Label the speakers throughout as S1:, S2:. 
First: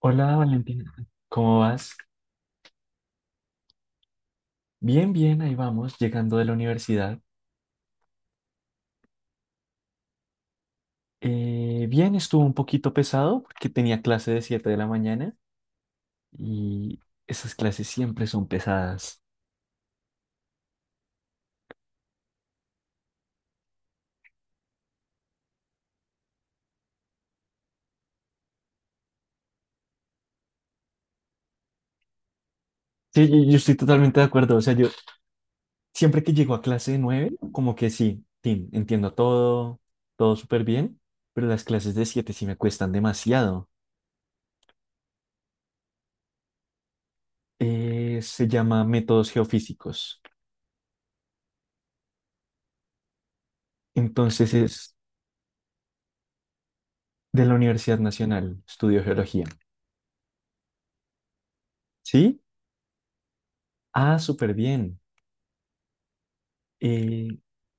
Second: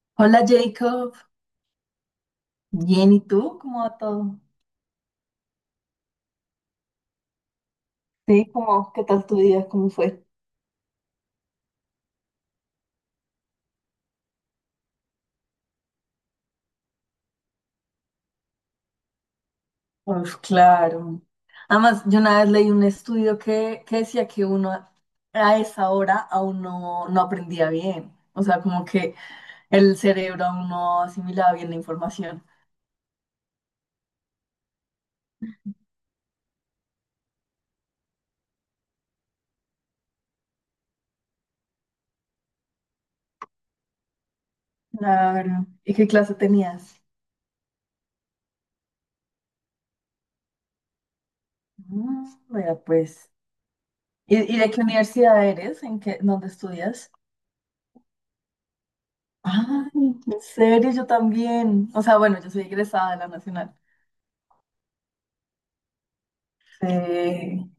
S1: Hola
S2: Hola
S1: Valentina,
S2: Jacob,
S1: ¿cómo vas?
S2: bien, ¿y tú? ¿Cómo va todo?
S1: Bien, bien, ahí vamos, llegando de la universidad.
S2: Sí, ¿cómo? ¿Qué tal tu día? ¿Cómo fue?
S1: Bien, estuvo un poquito pesado porque tenía clase de 7 de la mañana y esas clases siempre son pesadas.
S2: Pues claro. Además, yo una vez leí un estudio que decía que uno a esa hora aún no aprendía bien. O sea, como que el cerebro aún no asimilaba bien la información.
S1: Sí, yo estoy totalmente de acuerdo, o sea, yo siempre que llego a clase de 9 como que sí, Tim, entiendo todo, todo súper bien, pero las clases de 7 sí me cuestan demasiado.
S2: Claro. ¿Y qué clase tenías?
S1: Se llama métodos geofísicos,
S2: Mm, mira, pues. ¿Y,
S1: entonces
S2: y de qué
S1: es
S2: universidad eres? ¿En qué, dónde estudias?
S1: de la Universidad Nacional, estudio geología.
S2: Ay, en serio, yo también. O sea,
S1: ¿Sí?
S2: bueno, yo soy egresada de la Nacional.
S1: Ah, súper bien. Eh,
S2: Sí.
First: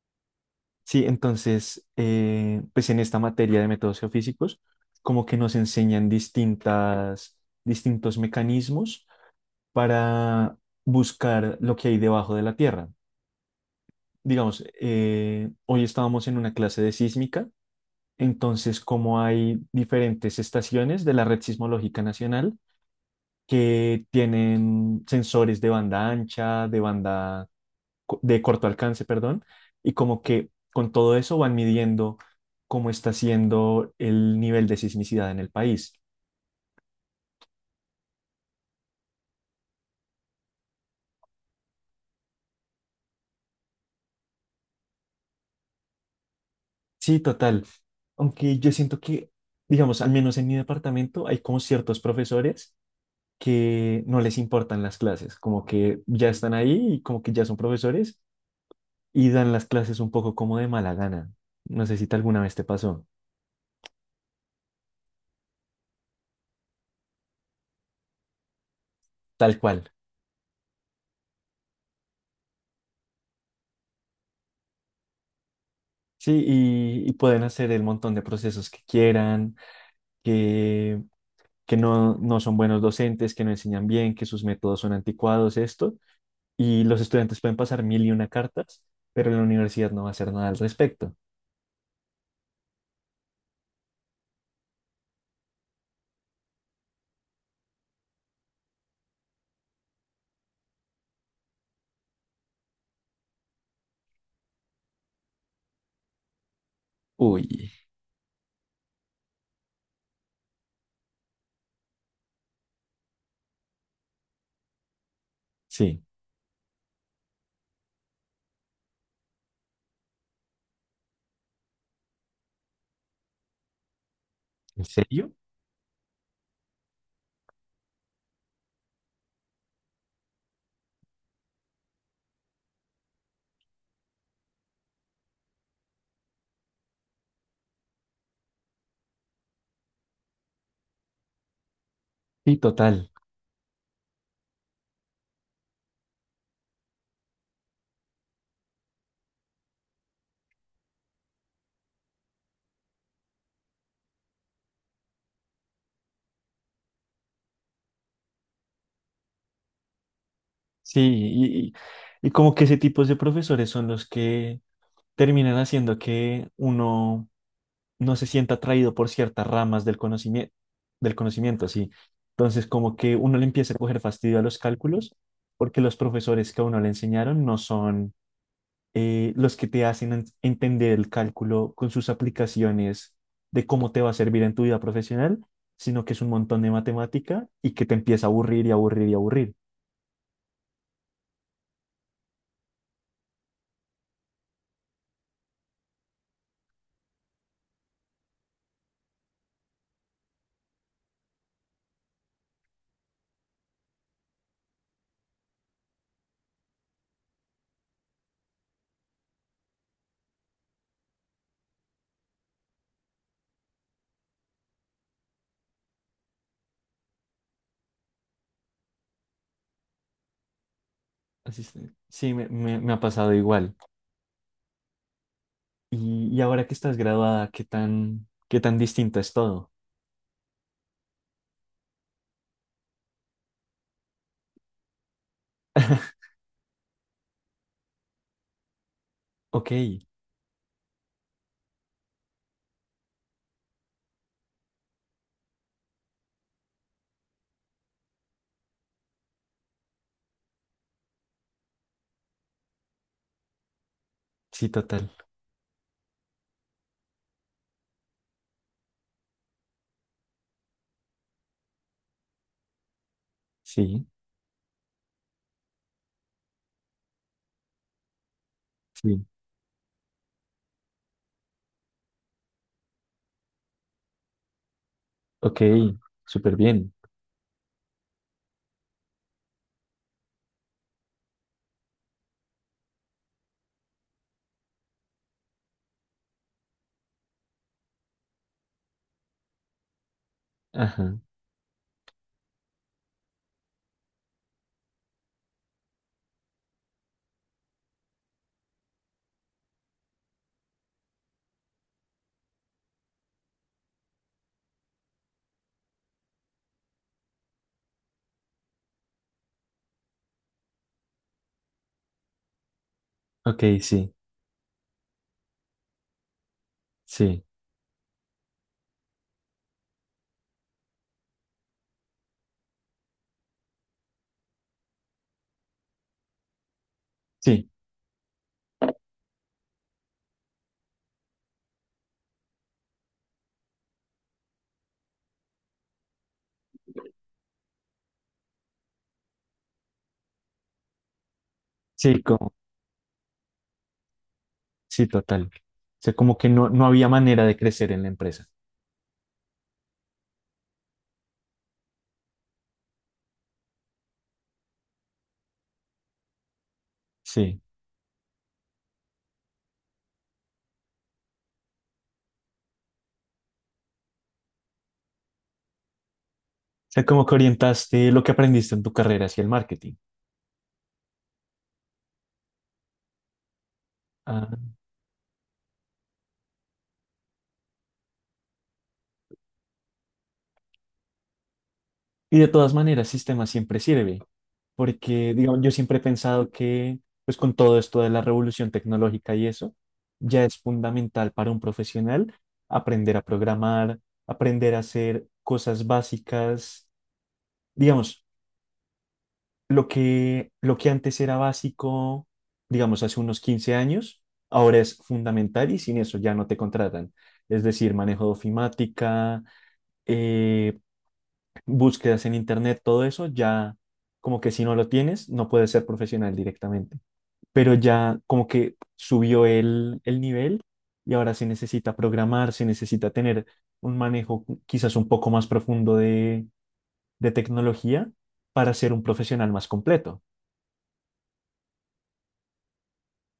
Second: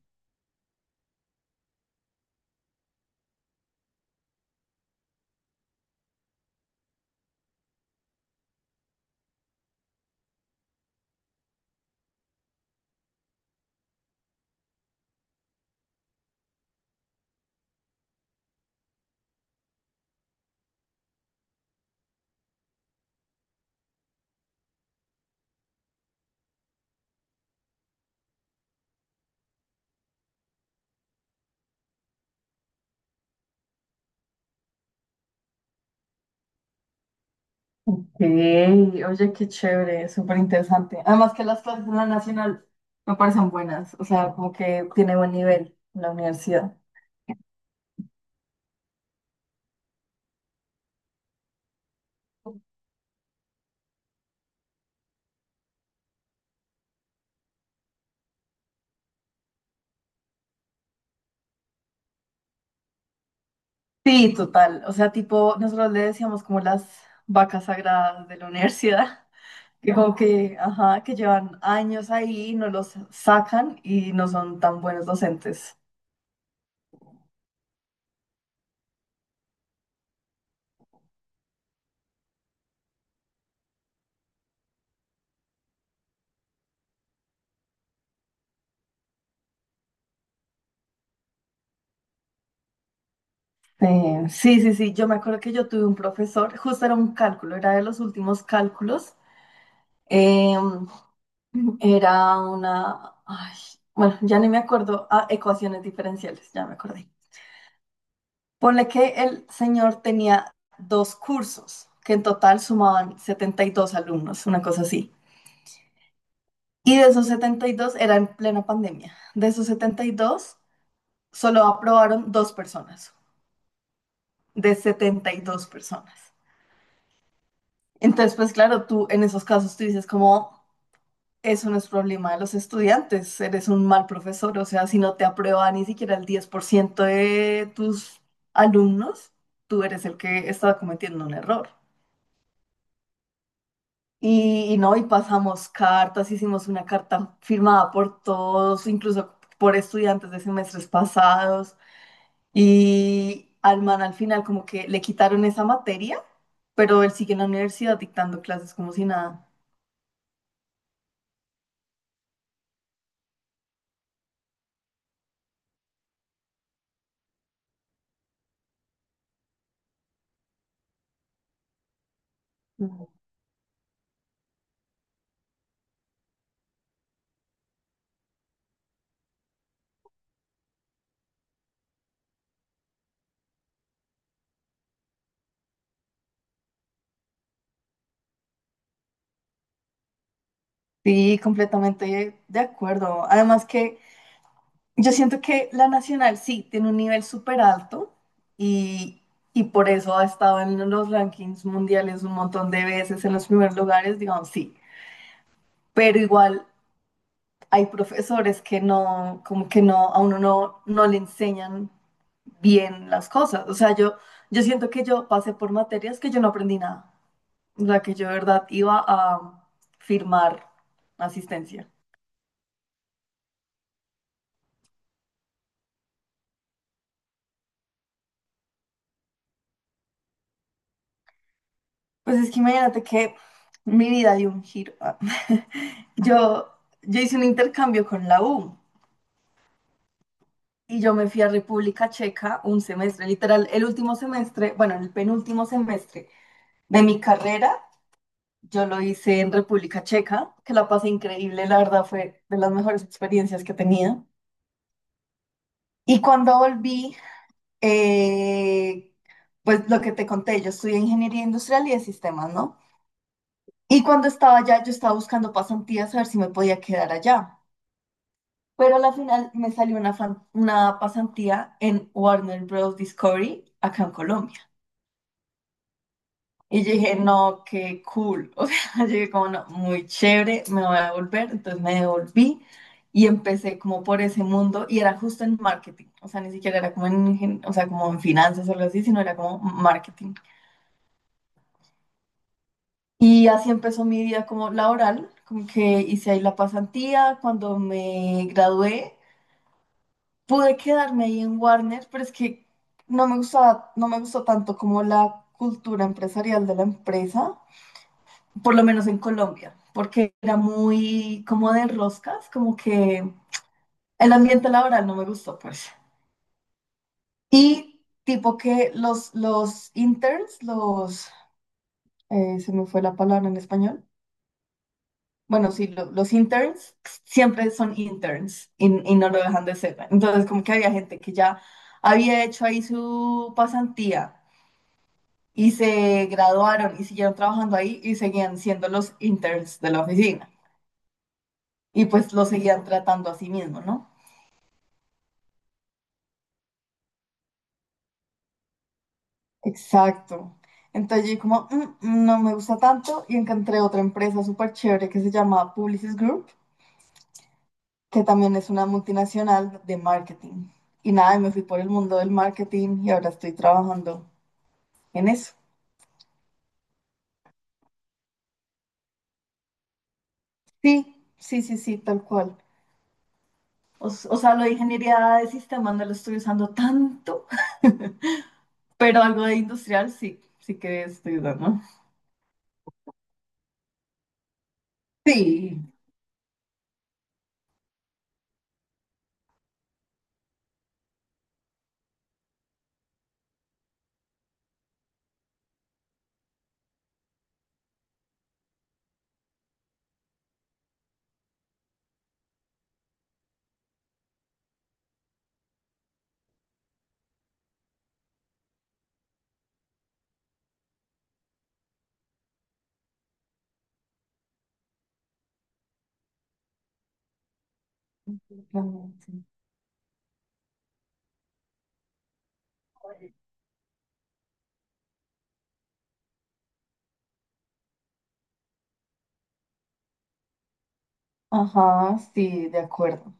S1: sí, entonces, pues en esta materia de métodos geofísicos, como que nos enseñan distintos mecanismos para buscar lo que hay debajo de la Tierra. Digamos, hoy estábamos en una clase de sísmica, entonces como hay diferentes estaciones de la Red Sismológica Nacional que tienen sensores de banda ancha, de banda de corto alcance, perdón, y como que con todo eso van midiendo cómo está siendo el nivel de sismicidad en el país.
S2: Sí, oye, qué chévere, súper interesante. Además que las clases en la Nacional me parecen buenas, o sea, como que tiene buen nivel la universidad.
S1: Sí, total. Aunque yo siento que, digamos, al menos en mi departamento hay como ciertos profesores que no les importan las clases, como que ya están ahí y como que ya son profesores y dan las clases un poco como de mala gana. No sé si alguna vez te pasó.
S2: Sí, total, o sea, tipo, nosotros le decíamos como las vacas sagradas de la universidad,
S1: Tal cual.
S2: que como que, ajá, que llevan años ahí, y no los sacan y no son tan buenos docentes.
S1: Sí, y pueden hacer el montón de procesos que quieran, que no son buenos docentes, que no enseñan bien, que sus métodos son anticuados, esto, y los estudiantes pueden pasar mil y una cartas, pero la universidad no va a hacer nada al respecto.
S2: Sí, sí, sí, yo me acuerdo que yo tuve un profesor, justo era un cálculo, era de los últimos cálculos. em, Era una... Ay, bueno, ya ni me acuerdo. Ah, ecuaciones diferenciales, ya me acordé.
S1: Uy,
S2: Ponle que el señor tenía dos cursos, que en total sumaban 72 alumnos, una cosa así.
S1: sí.
S2: Y de esos 72 era en plena pandemia, de esos 72 solo aprobaron dos personas, de
S1: ¿En serio?
S2: 72 personas. Entonces, pues claro, tú en esos casos tú dices como... Eso no es problema de los estudiantes, eres un mal profesor, o sea, si no te aprueba ni siquiera el 10% de tus alumnos, tú eres el que está cometiendo un error.
S1: Sí, total.
S2: Y no, y pasamos cartas, hicimos una carta firmada por todos, incluso por estudiantes de semestres pasados, y al final como que le quitaron esa materia, pero él sigue en la universidad dictando clases como si nada.
S1: Sí, y como que ese tipo de profesores son los que terminan haciendo que uno no se sienta atraído por ciertas ramas del conocimiento, sí. Entonces, como
S2: Mm.
S1: que uno le empieza a coger fastidio a los cálculos porque los profesores que a uno le enseñaron no son los que te hacen entender el cálculo con sus aplicaciones de cómo te va a servir en tu vida profesional, sino que es un montón de matemática y que te empieza a aburrir y aburrir y aburrir.
S2: Sí, completamente de acuerdo. Además que... Yo siento que la Nacional sí tiene un nivel súper alto y, y por eso ha estado en los rankings mundiales un montón de veces en los primeros lugares, digamos, sí. Pero igual hay profesores que no, como que no, a uno no le enseñan bien las cosas. O sea, yo siento que yo pasé por materias que yo no aprendí nada. O sea, que yo de verdad iba a firmar
S1: Así es.
S2: asistencia.
S1: Sí, me ha pasado igual. Y ahora que estás graduada, qué tan distinto es todo?
S2: Pues es que imagínate que mi vida dio un giro. Ah. Yo, yo hice un intercambio con la U
S1: Ok,
S2: y yo me fui a República Checa un semestre, literal, el último semestre, bueno, el penúltimo semestre de mi carrera, yo lo hice en República Checa, que la pasé increíble, la verdad fue de las mejores experiencias que tenía.
S1: sí, total.
S2: Y cuando volví, eh, pues lo que te conté, yo estudié ingeniería industrial y de sistemas, ¿no? Y
S1: Sí,
S2: cuando estaba allá, yo estaba buscando pasantías a ver si me podía quedar allá. Pero a la
S1: sí.
S2: final me salió una, una pasantía en Warner Bros. Discovery acá en Colombia.
S1: Ok, súper
S2: Y
S1: bien.
S2: yo dije, no, qué cool. O sea, yo dije como, no, muy chévere, me voy a devolver. Entonces me devolví y empecé como por ese mundo y era justo en marketing. O sea, ni siquiera era como en, o sea, como en finanzas o algo así, sino era como marketing.
S1: Ajá.
S2: Y así empezó mi vida como laboral, como que hice ahí la pasantía. Cuando me gradué, pude quedarme ahí en Warner, pero es que no me gustaba, no me gustó tanto como la cultura empresarial de la empresa, por lo menos en Colombia, porque era muy como de roscas, como que
S1: Ok, sí,
S2: el ambiente laboral no me gustó, pues.
S1: sí,
S2: Y tipo que los interns, los, se me fue la palabra en español. Bueno, sí, los interns
S1: sí,
S2: siempre son interns y no lo dejan de ser. Entonces, como que había gente que ya había hecho ahí su pasantía y se graduaron y siguieron trabajando ahí y seguían siendo los interns de la oficina. Y
S1: sí,
S2: pues lo
S1: como,
S2: seguían tratando a sí mismo, ¿no?
S1: sí, total. O sea, como que no, no había manera de crecer en la empresa.
S2: Exacto. Entonces yo como, "Mm, mm, no me gusta tanto y encontré otra empresa súper chévere que se llama Publicis Group,
S1: Sí.
S2: que también es una multinacional de marketing. Y nada, y me fui por el mundo del marketing y ahora estoy trabajando en eso.
S1: O sea, como que orientaste lo que aprendiste en tu carrera hacia el marketing.
S2: Sí, sí, sí, sí, tal cual. O sea, lo
S1: Ah,
S2: de ingeniería de sistemas no lo estoy usando tanto. Pero algo de industrial sí, sí que estoy dando.
S1: y de todas maneras, sistema siempre sirve, porque, digamos, yo
S2: Sí.
S1: siempre he pensado que, pues con todo esto de la revolución tecnológica y eso, ya es fundamental para un profesional aprender a programar, aprender a hacer cosas básicas, digamos, lo que antes era básico, digamos, hace unos 15 años, ahora es fundamental y sin eso ya no te contratan. Es decir, manejo de ofimática, eh, búsquedas en internet, todo eso, ya como que si no lo tienes, no puedes ser profesional directamente. Pero ya como que
S2: Supongo, sí.
S1: subió el nivel y ahora se necesita programar, se necesita tener un manejo quizás un poco más profundo de tecnología para ser un profesional más completo.
S2: Ajá, sí, de acuerdo.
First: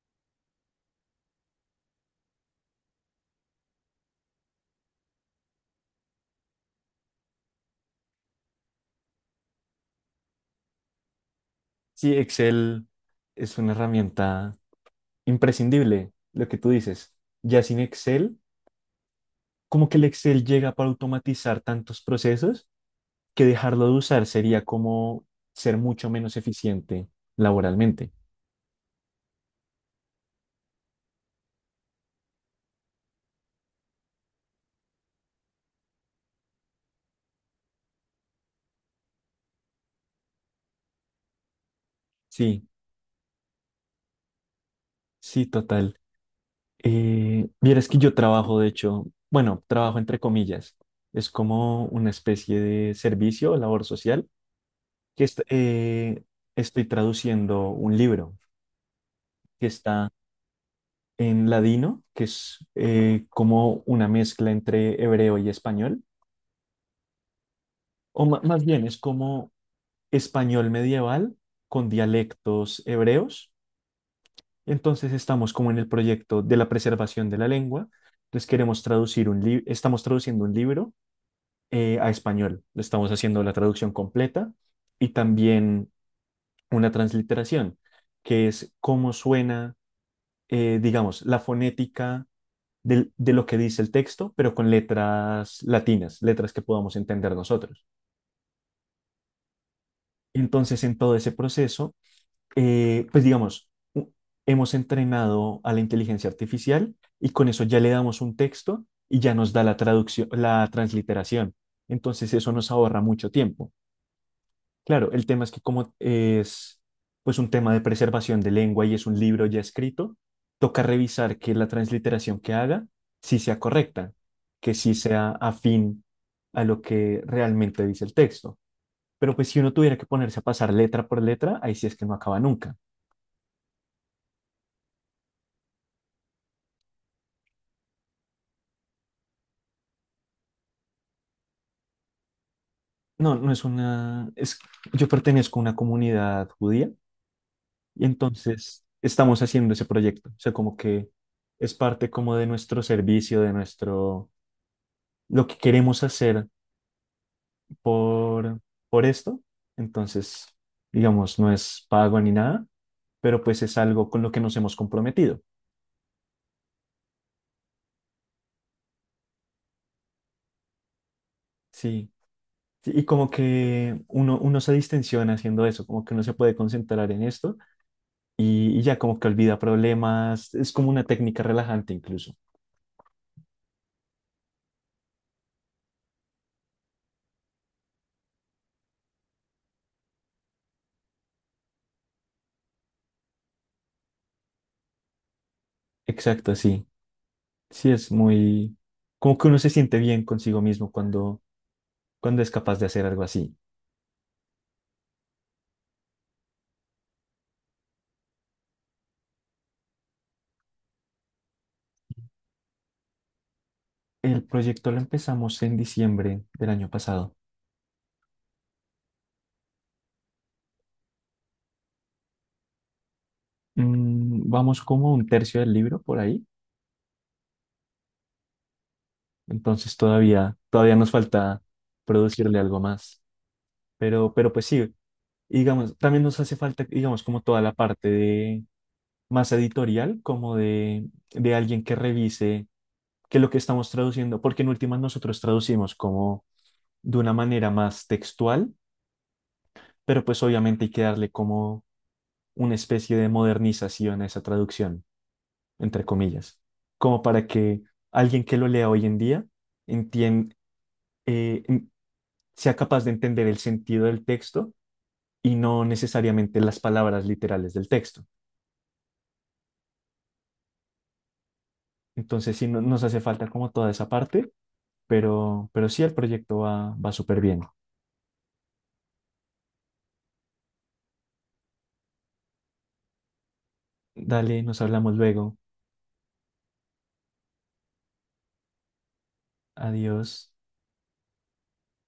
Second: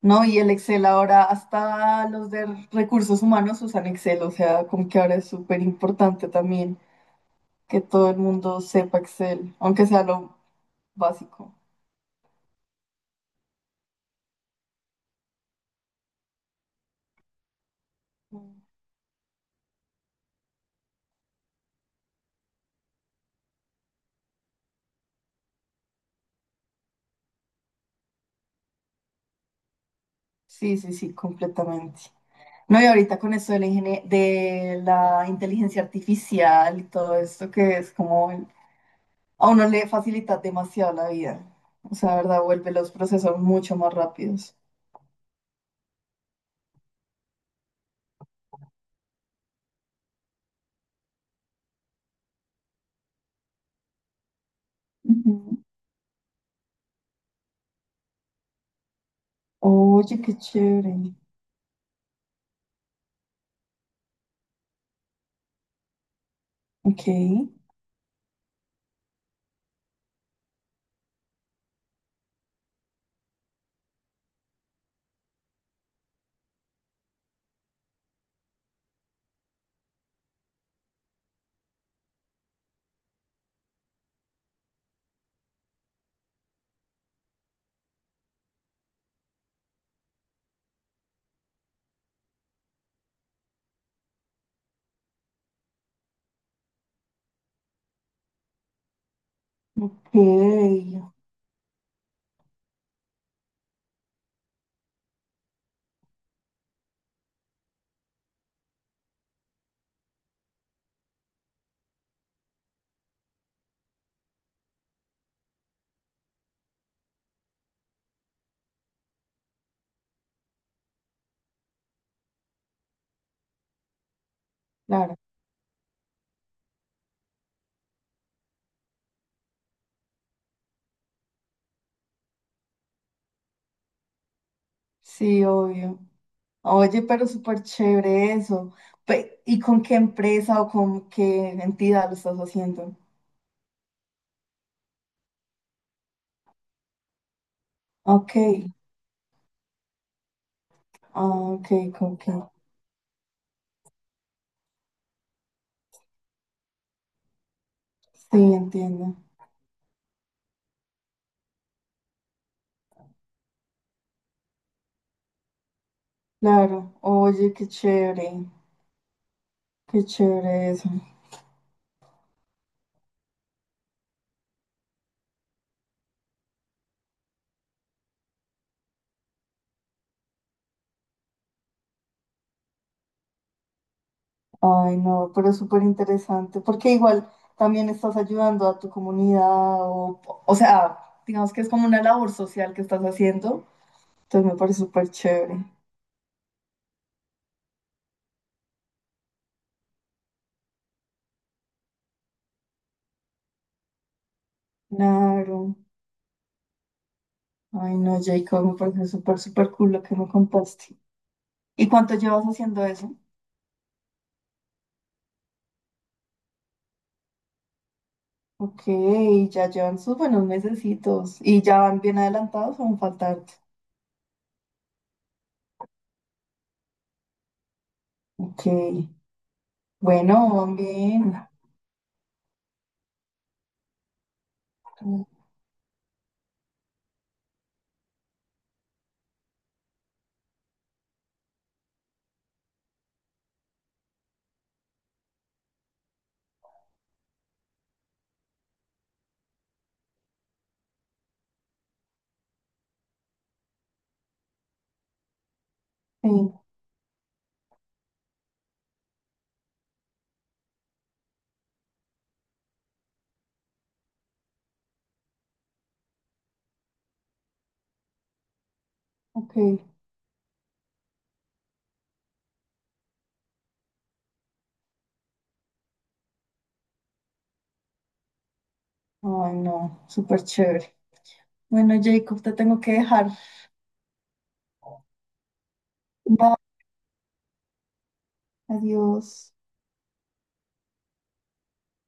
S2: No, y el Excel ahora, hasta los de recursos humanos usan Excel, o sea, como que ahora es súper importante también que todo el mundo sepa Excel, aunque sea lo básico.
S1: Sí, Excel es una herramienta imprescindible, lo que tú dices. Ya sin Excel, como que el Excel llega para automatizar tantos procesos que dejarlo de usar sería como ser mucho menos eficiente laboralmente.
S2: Sí, sí, sí, completamente. No, y ahorita con esto de la, de la inteligencia artificial y todo esto que es como el a uno le facilita demasiado la vida. O sea, la verdad,
S1: Sí,
S2: vuelve los procesos mucho más rápidos.
S1: sí, total. Vieras que yo trabajo, de hecho, bueno, trabajo entre comillas. Es como una especie de servicio o labor social que
S2: Ujú.
S1: estoy traduciendo un libro que está
S2: Oye, qué chévere.
S1: en ladino, que es como una mezcla entre hebreo y español,
S2: Ok,
S1: o más bien es como español medieval con dialectos hebreos. Entonces estamos como en el proyecto de la preservación de la lengua. Entonces queremos traducir un libro, estamos traduciendo un libro, a español. Estamos haciendo la traducción completa y también una transliteración, que es cómo suena, digamos, la fonética de lo que dice el texto, pero con letras latinas, letras que podamos entender nosotros. Entonces, en todo
S2: ok,
S1: ese proceso, pues digamos, hemos entrenado a la inteligencia artificial y con eso ya le damos un texto y ya nos da la traducción, la transliteración. Entonces eso nos ahorra mucho tiempo. Claro, el tema es que como es pues un tema de preservación de lengua y es un libro ya escrito, toca revisar que la transliteración que haga sí sea correcta, que sí
S2: claro.
S1: sea afín a lo que realmente dice el texto. Pero pues si uno tuviera que ponerse a pasar letra por letra, ahí sí es que no acaba nunca.
S2: Sí, obvio. Oye, pero súper chévere eso. ¿Y con qué empresa o con qué entidad lo estás haciendo?
S1: No, no es una, es, yo pertenezco a una comunidad judía y
S2: Ok,
S1: entonces estamos haciendo ese proyecto. O sea, como que
S2: ah, ok,
S1: es parte
S2: ok.
S1: como de nuestro servicio, de nuestro, lo que queremos hacer
S2: Sí,
S1: por, por
S2: entiendo.
S1: esto. Entonces, digamos, no es pago ni nada, pero pues es algo con lo que nos hemos comprometido.
S2: Claro. Oye, qué chévere. Qué chévere eso.
S1: Sí. Sí, y como que uno se distensiona haciendo eso, como que uno se puede concentrar en esto y ya como que olvida problemas, es como una técnica relajante incluso.
S2: Ay, no, pero es súper interesante, porque igual también estás ayudando a tu comunidad, o, o sea, digamos que es como una labor social que estás haciendo, entonces me parece súper chévere.
S1: Exacto, sí. Sí, es muy... Como que uno se siente bien consigo mismo cuando, cuando es capaz de hacer algo así.
S2: Claro, ay, no, Jacob, me parece súper, súper cool lo que me contaste. ¿Y cuánto llevas haciendo eso?
S1: El proyecto lo empezamos en diciembre del año pasado.
S2: Ok, ya llevan sus buenos mesecitos, ¿y ya van bien adelantados o van faltarte?
S1: Mm, vamos como un tercio del libro por ahí.
S2: Ok,
S1: Entonces
S2: bueno, van
S1: todavía nos
S2: bien.
S1: falta producirle algo más. Pero pues sí, digamos, también nos hace falta, digamos, como toda la parte de más editorial, como de alguien que revise. Que lo que estamos traduciendo, porque en últimas nosotros traducimos como de una manera más textual, pero pues obviamente hay que darle como una especie de modernización a esa traducción, entre
S2: Sí,
S1: comillas, como para que alguien que lo lea hoy en día entien- eh, en- sea capaz de entender el sentido del texto y no necesariamente las palabras literales del texto.
S2: ok,
S1: Entonces sí nos hace falta como toda esa parte, pero sí el proyecto va, va súper bien.
S2: ay, no, súper chévere. Bueno, Jacob, te tengo que dejar.
S1: Dale, nos hablamos luego.
S2: Bye, adiós.
S1: Adiós.